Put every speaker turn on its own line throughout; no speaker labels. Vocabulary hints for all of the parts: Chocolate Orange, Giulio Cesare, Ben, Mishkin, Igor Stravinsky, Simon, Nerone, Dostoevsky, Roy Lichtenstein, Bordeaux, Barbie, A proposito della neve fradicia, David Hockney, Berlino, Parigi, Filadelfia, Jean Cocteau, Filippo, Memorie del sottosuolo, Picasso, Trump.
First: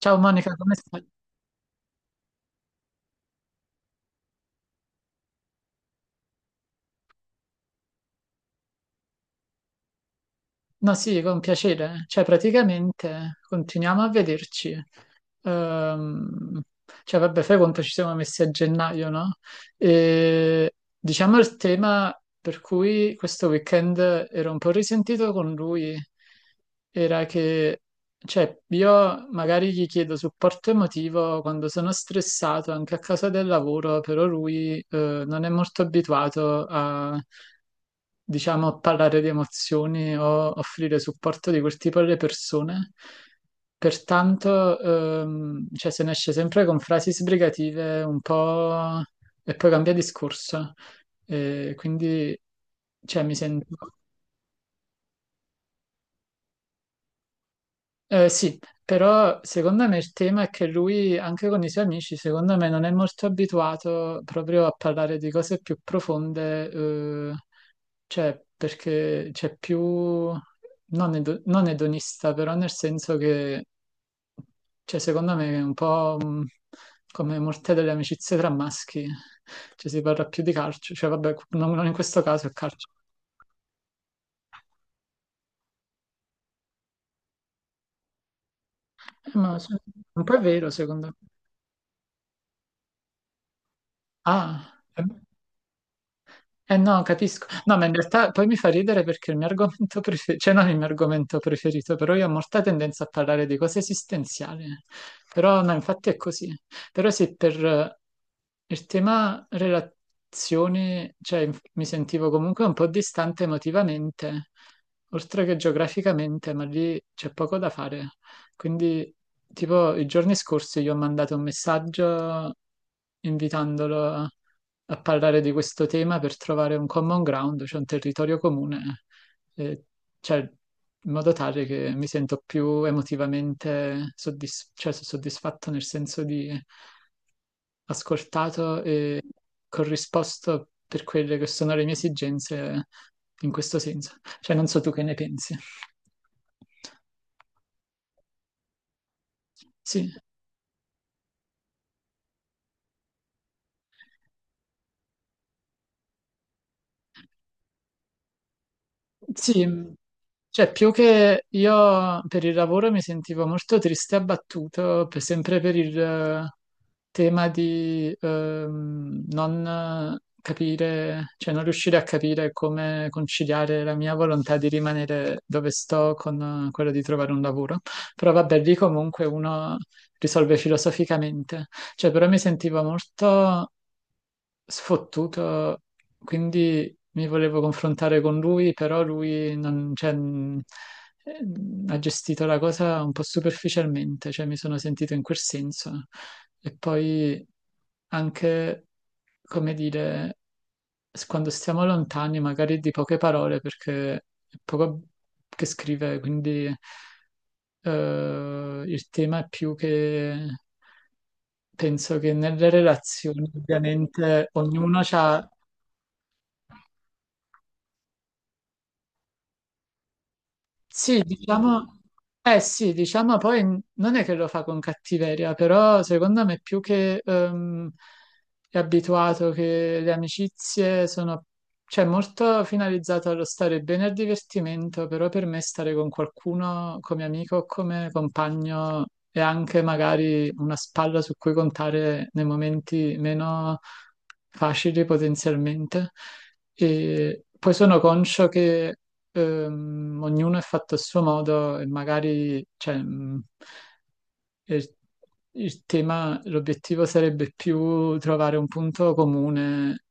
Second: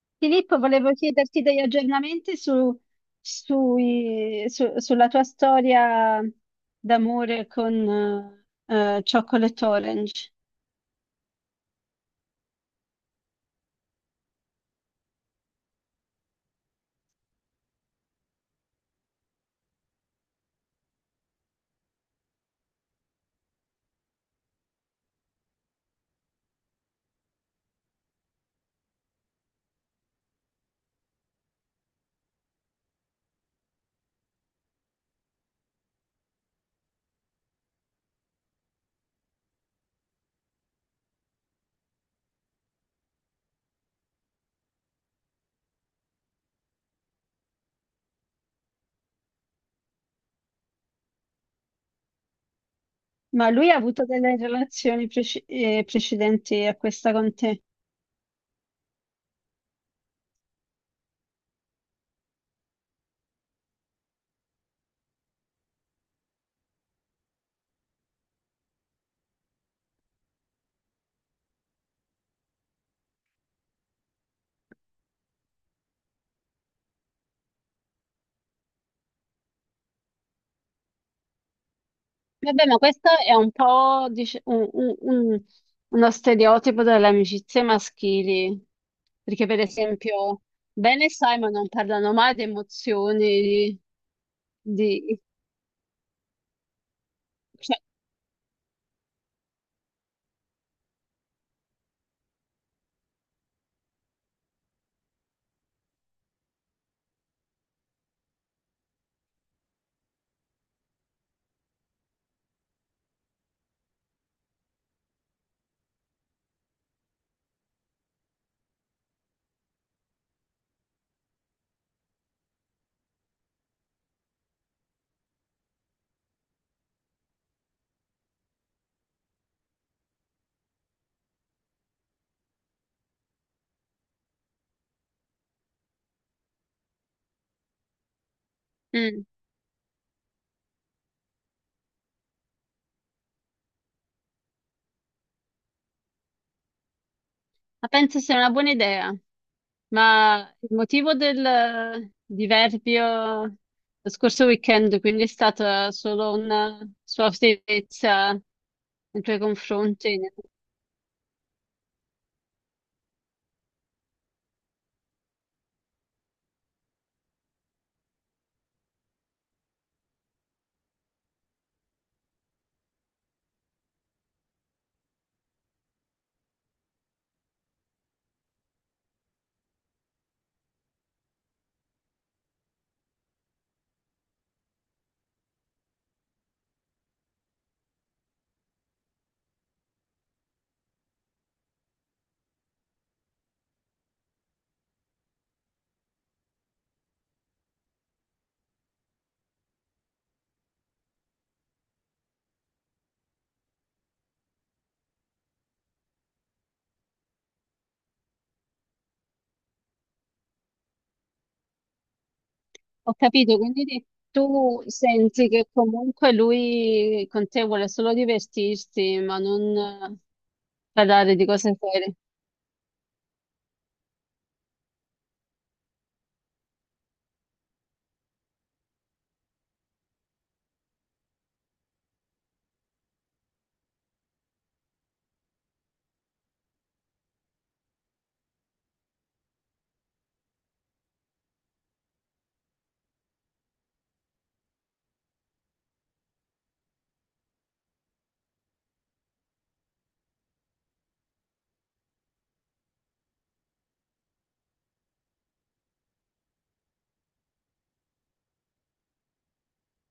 Ciao Monica,
Filippo,
come
volevo
stai?
chiederti degli aggiornamenti sulla tua storia d'amore con Chocolate Orange.
No, sì, con piacere. Cioè, praticamente continuiamo a vederci. Ehm, vabbè, fai conto ci siamo messi a gennaio, no? E diciamo il tema per cui questo weekend ero un po' risentito con lui era che, io magari gli chiedo supporto emotivo quando sono stressato anche a causa del lavoro, però lui non è molto abituato a, diciamo, parlare di emozioni o offrire supporto di quel tipo alle persone. Pertanto, se ne esce sempre con frasi sbrigative un po' e poi cambia discorso. E quindi, cioè, mi
Ma
sento...
lui ha avuto delle relazioni precedenti a questa con te.
Sì, però secondo me il tema è che lui, anche con i suoi amici, secondo me non è molto abituato proprio a parlare di cose più profonde, cioè perché c'è più, non, non edonista, però nel senso che, cioè, secondo me è un po' come molte delle amicizie tra maschi, cioè si parla più di calcio, cioè vabbè, non in questo caso è
Vabbè, ma
calcio.
questo è un po' uno stereotipo delle amicizie maschili,
Eh,
perché
ma
per
se- un po' è
esempio
vero
Ben
secondo
e
me.
Simon non parlano mai di emozioni,
Ah, eh.
di...
Eh no, capisco.
cioè,
No, ma in realtà poi mi fa ridere perché il mio argomento preferito, cioè non il mio argomento preferito, però io ho molta tendenza a parlare di cose esistenziali. Però no, infatti è così. Però se per il tema relazioni, mi sentivo comunque un po' distante emotivamente, oltre che geograficamente, ma lì c'è poco da fare. Quindi, tipo, i giorni scorsi gli ho mandato un messaggio invitandolo a parlare di questo tema per trovare un common ground, cioè un territorio comune, eh, cioè, in modo tale che mi sento più emotivamente cioè, so soddisfatto nel senso di ascoltato e
mm.
corrisposto per quelle che sono le mie esigenze in questo senso. Cioè, non so tu che ne pensi.
Ma penso sia una buona idea,
Sì.
ma il motivo del diverbio lo scorso weekend, quindi è stata solo una sua ostinatezza nei tuoi
Sì,
confronti.
cioè più che io per il lavoro mi sentivo molto triste e abbattuto, sempre per il tema di non capire, cioè non riuscire a capire come conciliare la mia volontà di rimanere dove sto con quello di trovare un lavoro. Però vabbè, lì comunque uno risolve filosoficamente, cioè però mi sentivo molto sfottuto, quindi mi volevo confrontare con lui, però lui non- cioè, ha gestito la cosa un po' superficialmente, cioè mi sono sentito in quel senso. E poi anche come dire, quando stiamo lontani, magari di poche parole, perché è poco che scrive, quindi il tema è più che penso che nelle
Ho
relazioni,
capito, quindi
ovviamente,
tu
ognuno ha...
senti che comunque lui con te vuole solo divertirsi, ma non eh,
Sì,
parlare di cose
diciamo,
serie.
eh sì, diciamo poi non è che lo fa con cattiveria, però secondo me più che è abituato che le amicizie sono, cioè molto finalizzato allo stare bene al divertimento, però per me stare con qualcuno come amico o come compagno è anche magari una spalla su cui contare nei momenti meno facili potenzialmente. E poi sono conscio che ognuno è fatto a suo modo e magari, cioè, il, il tema, l'obiettivo sarebbe più trovare un punto comune,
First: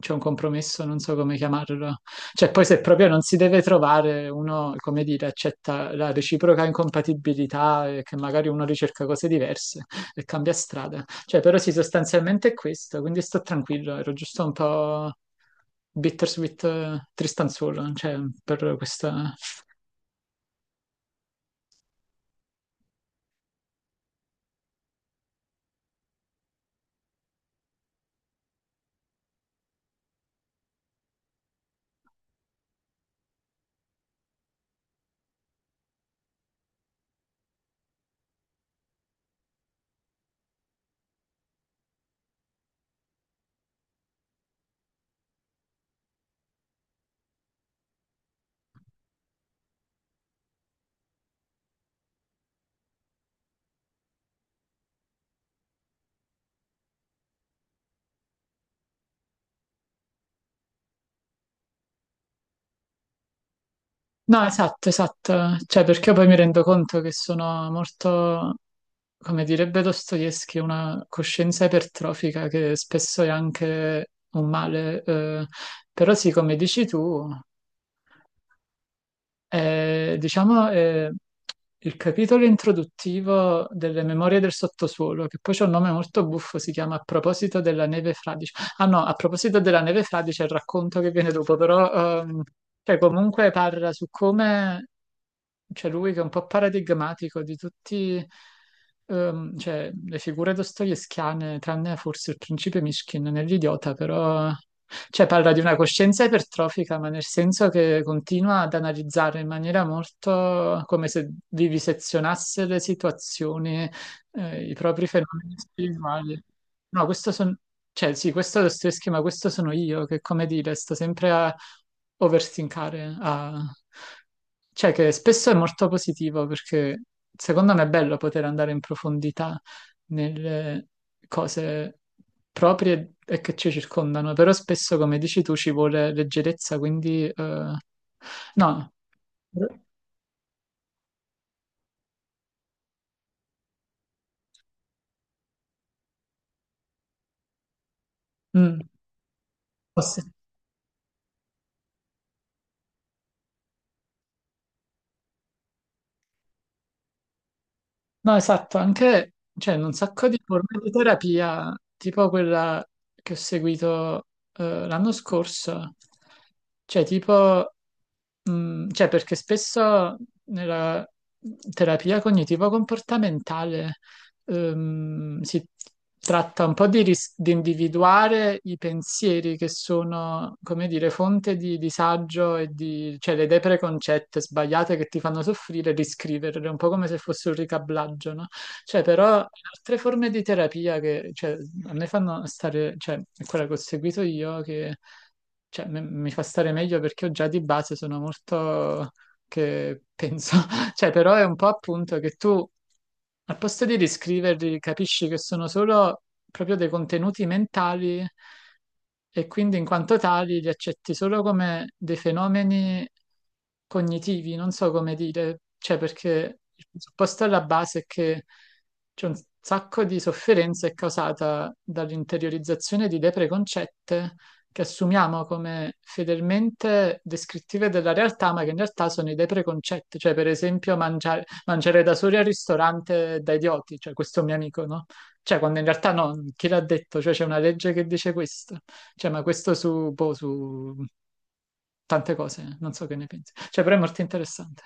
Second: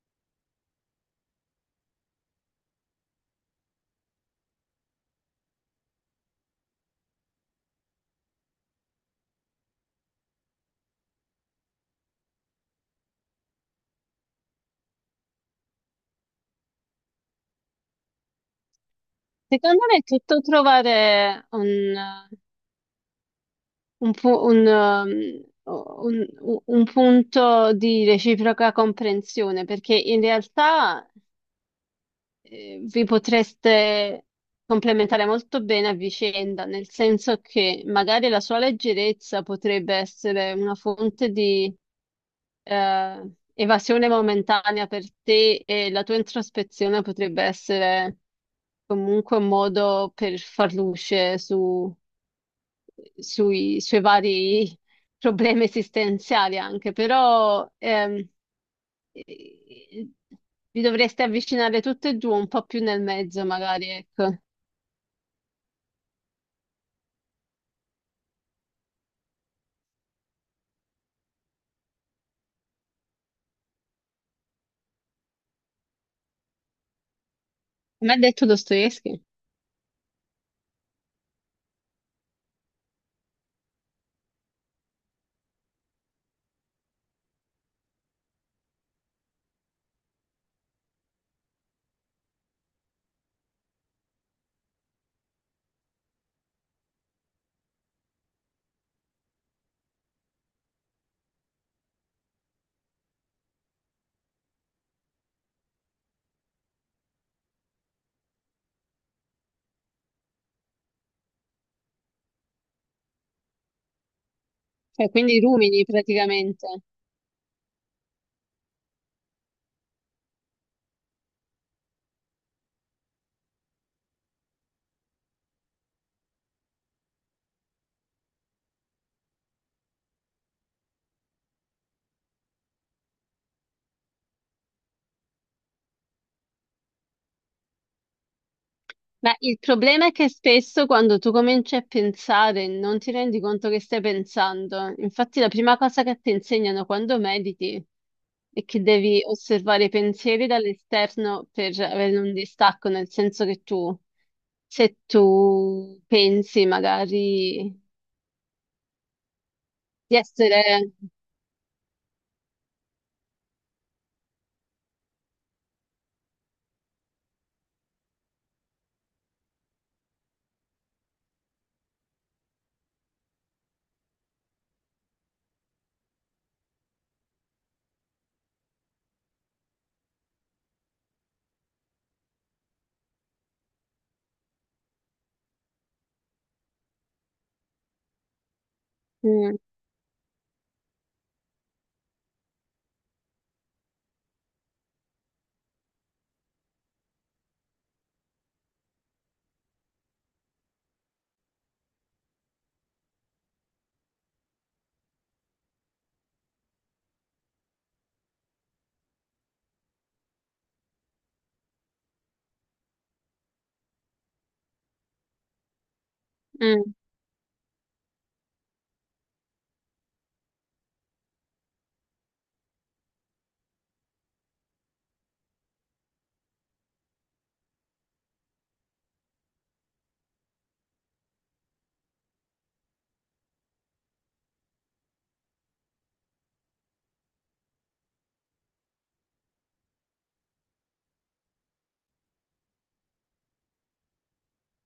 cioè un compromesso, non so come chiamarlo. Cioè, poi se proprio non si deve trovare, uno, come dire, accetta la reciproca incompatibilità e che magari uno ricerca cose diverse e cambia strada. Cioè, però sì, sostanzialmente è questo, quindi sto tranquillo, ero giusto un po' bittersweet, tristanzuolo, cioè, per questa...
Secondo me è tutto trovare un un, pu- un, um, un- un punto di reciproca comprensione, perché in realtà vi potreste complementare molto bene a vicenda, nel senso che magari la sua leggerezza potrebbe essere una fonte di evasione momentanea per te e la tua introspezione potrebbe essere comunque un modo per far luce su sui suoi vari problemi esistenziali anche, però eh, vi dovreste avvicinare tutte e due un po' più nel mezzo, magari, ecco.
No, esatto, esatto, cioè, perché poi mi rendo conto che sono molto, come direbbe Dostoevsky, una coscienza ipertrofica che spesso è anche un male, però sì, come dici tu...
Come ha detto Dostoevsky,
Diciamo, il capitolo introduttivo delle Memorie del sottosuolo, che poi c'è un nome molto buffo, si chiama A proposito della neve fradicia. Ah no, a proposito della neve fra, c'è il racconto che viene dopo, però cioè, comunque parla su come c'è lui che è un po' paradigmatico di tutti cioè, le figure dostoevskiane, tranne forse il principe Mishkin nell'idiota, però cioè, parla di una coscienza ipertrofica, ma nel senso che continua ad analizzare in maniera molto come se vivisezionasse le situazioni i propri
cioè, quindi i
fenomeni
rumini
spirituali.
praticamente.
No, questo sono, cioè sì, questo è lo stesso schema, questo sono io che, come dire, sto sempre a overthinkare, a... cioè che spesso è molto positivo perché secondo me è bello poter andare in profondità nelle cose proprie e che ci circondano, però spesso, come dici tu, ci vuole leggerezza, quindi no.
Beh, il problema è che spesso quando tu cominci a pensare non ti rendi conto che stai pensando. Infatti la prima cosa che ti insegnano quando mediti è
Mm.
che devi osservare i
Posso-
pensieri dall'esterno per avere un distacco, nel senso che tu, se tu pensi magari
No, esatto, anche c'è un
di
sacco di forme di
essere...
terapia, tipo quella che ho seguito l'anno scorso, cioè tipo, mm, cioè perché spesso nella terapia cognitivo-comportamentale si tratta un po' di individuare i pensieri che sono, come dire, fonte di disagio cioè le idee preconcette sbagliate che ti fanno soffrire, riscriverle, un po' come se fosse un ricablaggio, no? Cioè, però
Mm,
altre forme di terapia che cioè, a me fanno stare, cioè, è quella che ho seguito io, che cioè, mi fa stare meglio perché io già di base sono molto che penso, cioè, però è un po' appunto che tu, al posto di riscriverli, capisci che sono solo proprio dei contenuti mentali e quindi in quanto tali li accetti solo come dei fenomeni cognitivi, non so come dire, cioè perché il
mm.
presupposto alla base è che c'è un sacco di sofferenza è causata dall'interiorizzazione di idee preconcette che assumiamo come fedelmente descrittive della realtà, ma che in realtà sono idee preconcette, cioè per esempio mangiare, mangiare da soli al ristorante da idioti, cioè questo mio amico, no? Cioè quando in realtà no, chi l'ha detto? Cioè c'è una legge che dice questo, cioè ma questo su, boh, su tante cose, non so che ne pensi. Cioè però è molto interessante.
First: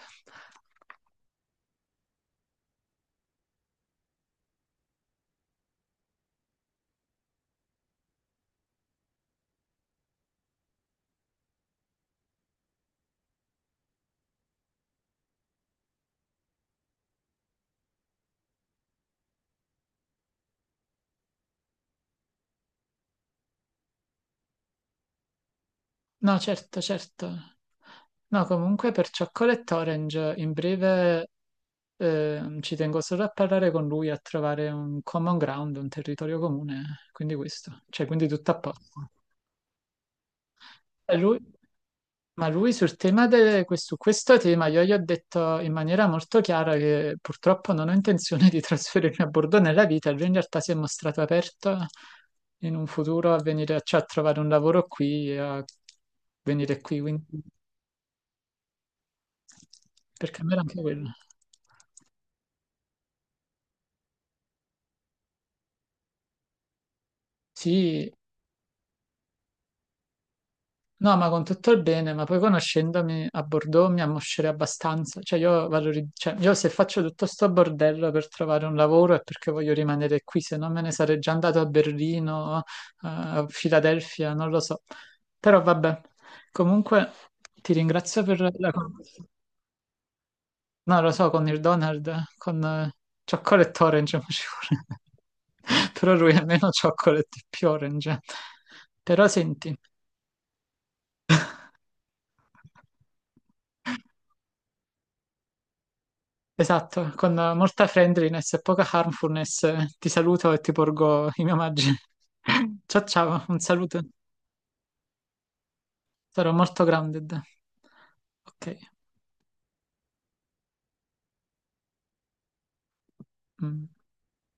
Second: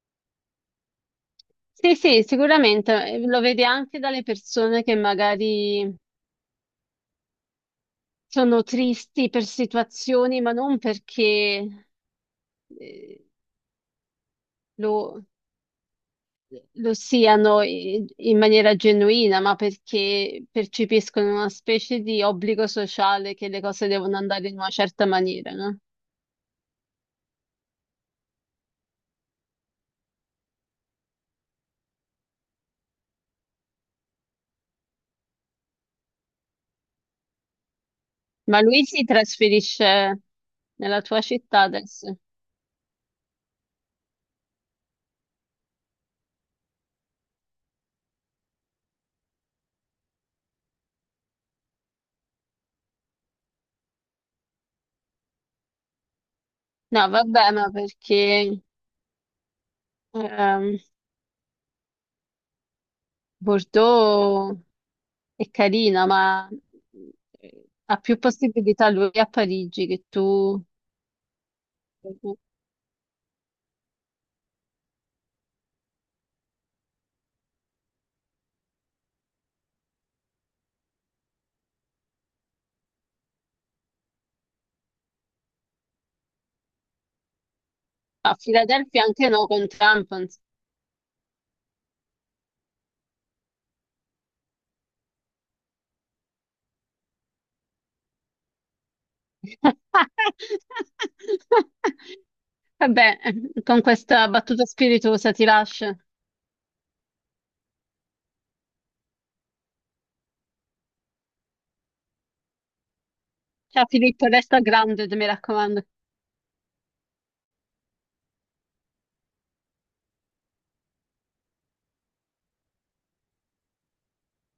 Sì, sì, sicuramente lo vedi anche dalle persone che magari sono tristi per situazioni, ma non perché eh, lo, lo siano in maniera genuina, ma perché percepiscono una specie di obbligo sociale che le cose devono andare in una certa maniera, no?
No, certo, certo. No, comunque per Chocolate Orange in breve ci tengo solo a parlare con lui, a trovare un common ground, un territorio comune, quindi questo, cioè quindi tutto a
Ma lui si
posto.
trasferisce nella
E
tua
lui-
città adesso?
ma lui sul tema su questo tema io gli ho detto in maniera molto chiara che purtroppo non ho intenzione di trasferirmi a Bordeaux nella vita, e lui in realtà si è mostrato aperto in un futuro a venire, cioè, a trovare un lavoro qui, e a venire qui,
No,
quindi...
vabbè, ma perché
per cambiare
ehm,
anche quello.
Bordeaux è carina, ma ha
Sì,
più possibilità lui a Parigi che tu
no, ma con tutto il bene, ma poi conoscendomi a Bordeaux mi ammoscerei abbastanza. Cioè io, cioè, io se faccio tutto sto bordello per trovare un lavoro è perché voglio rimanere qui, se no me ne sarei già andato a Berlino, a Filadelfia, non lo so. Però vabbè, comunque ti ringrazio
a
per la
Filadelfia.
conversazione.
Anche no, con Trump.
No, lo so, con il Donald, con Chocolate Orange mi ci vuole. Però lui è meno chocolate e più orange. Però senti,
Vabbè, con questa battuta spiritosa ti lascio.
esatto, con molta friendliness e poca harmfulness ti saluto e ti porgo i miei omaggi. Ciao ciao, un
Ciao
saluto.
Filippo, resta grande, mi raccomando.
Sarò molto grounded. Ok. Mm.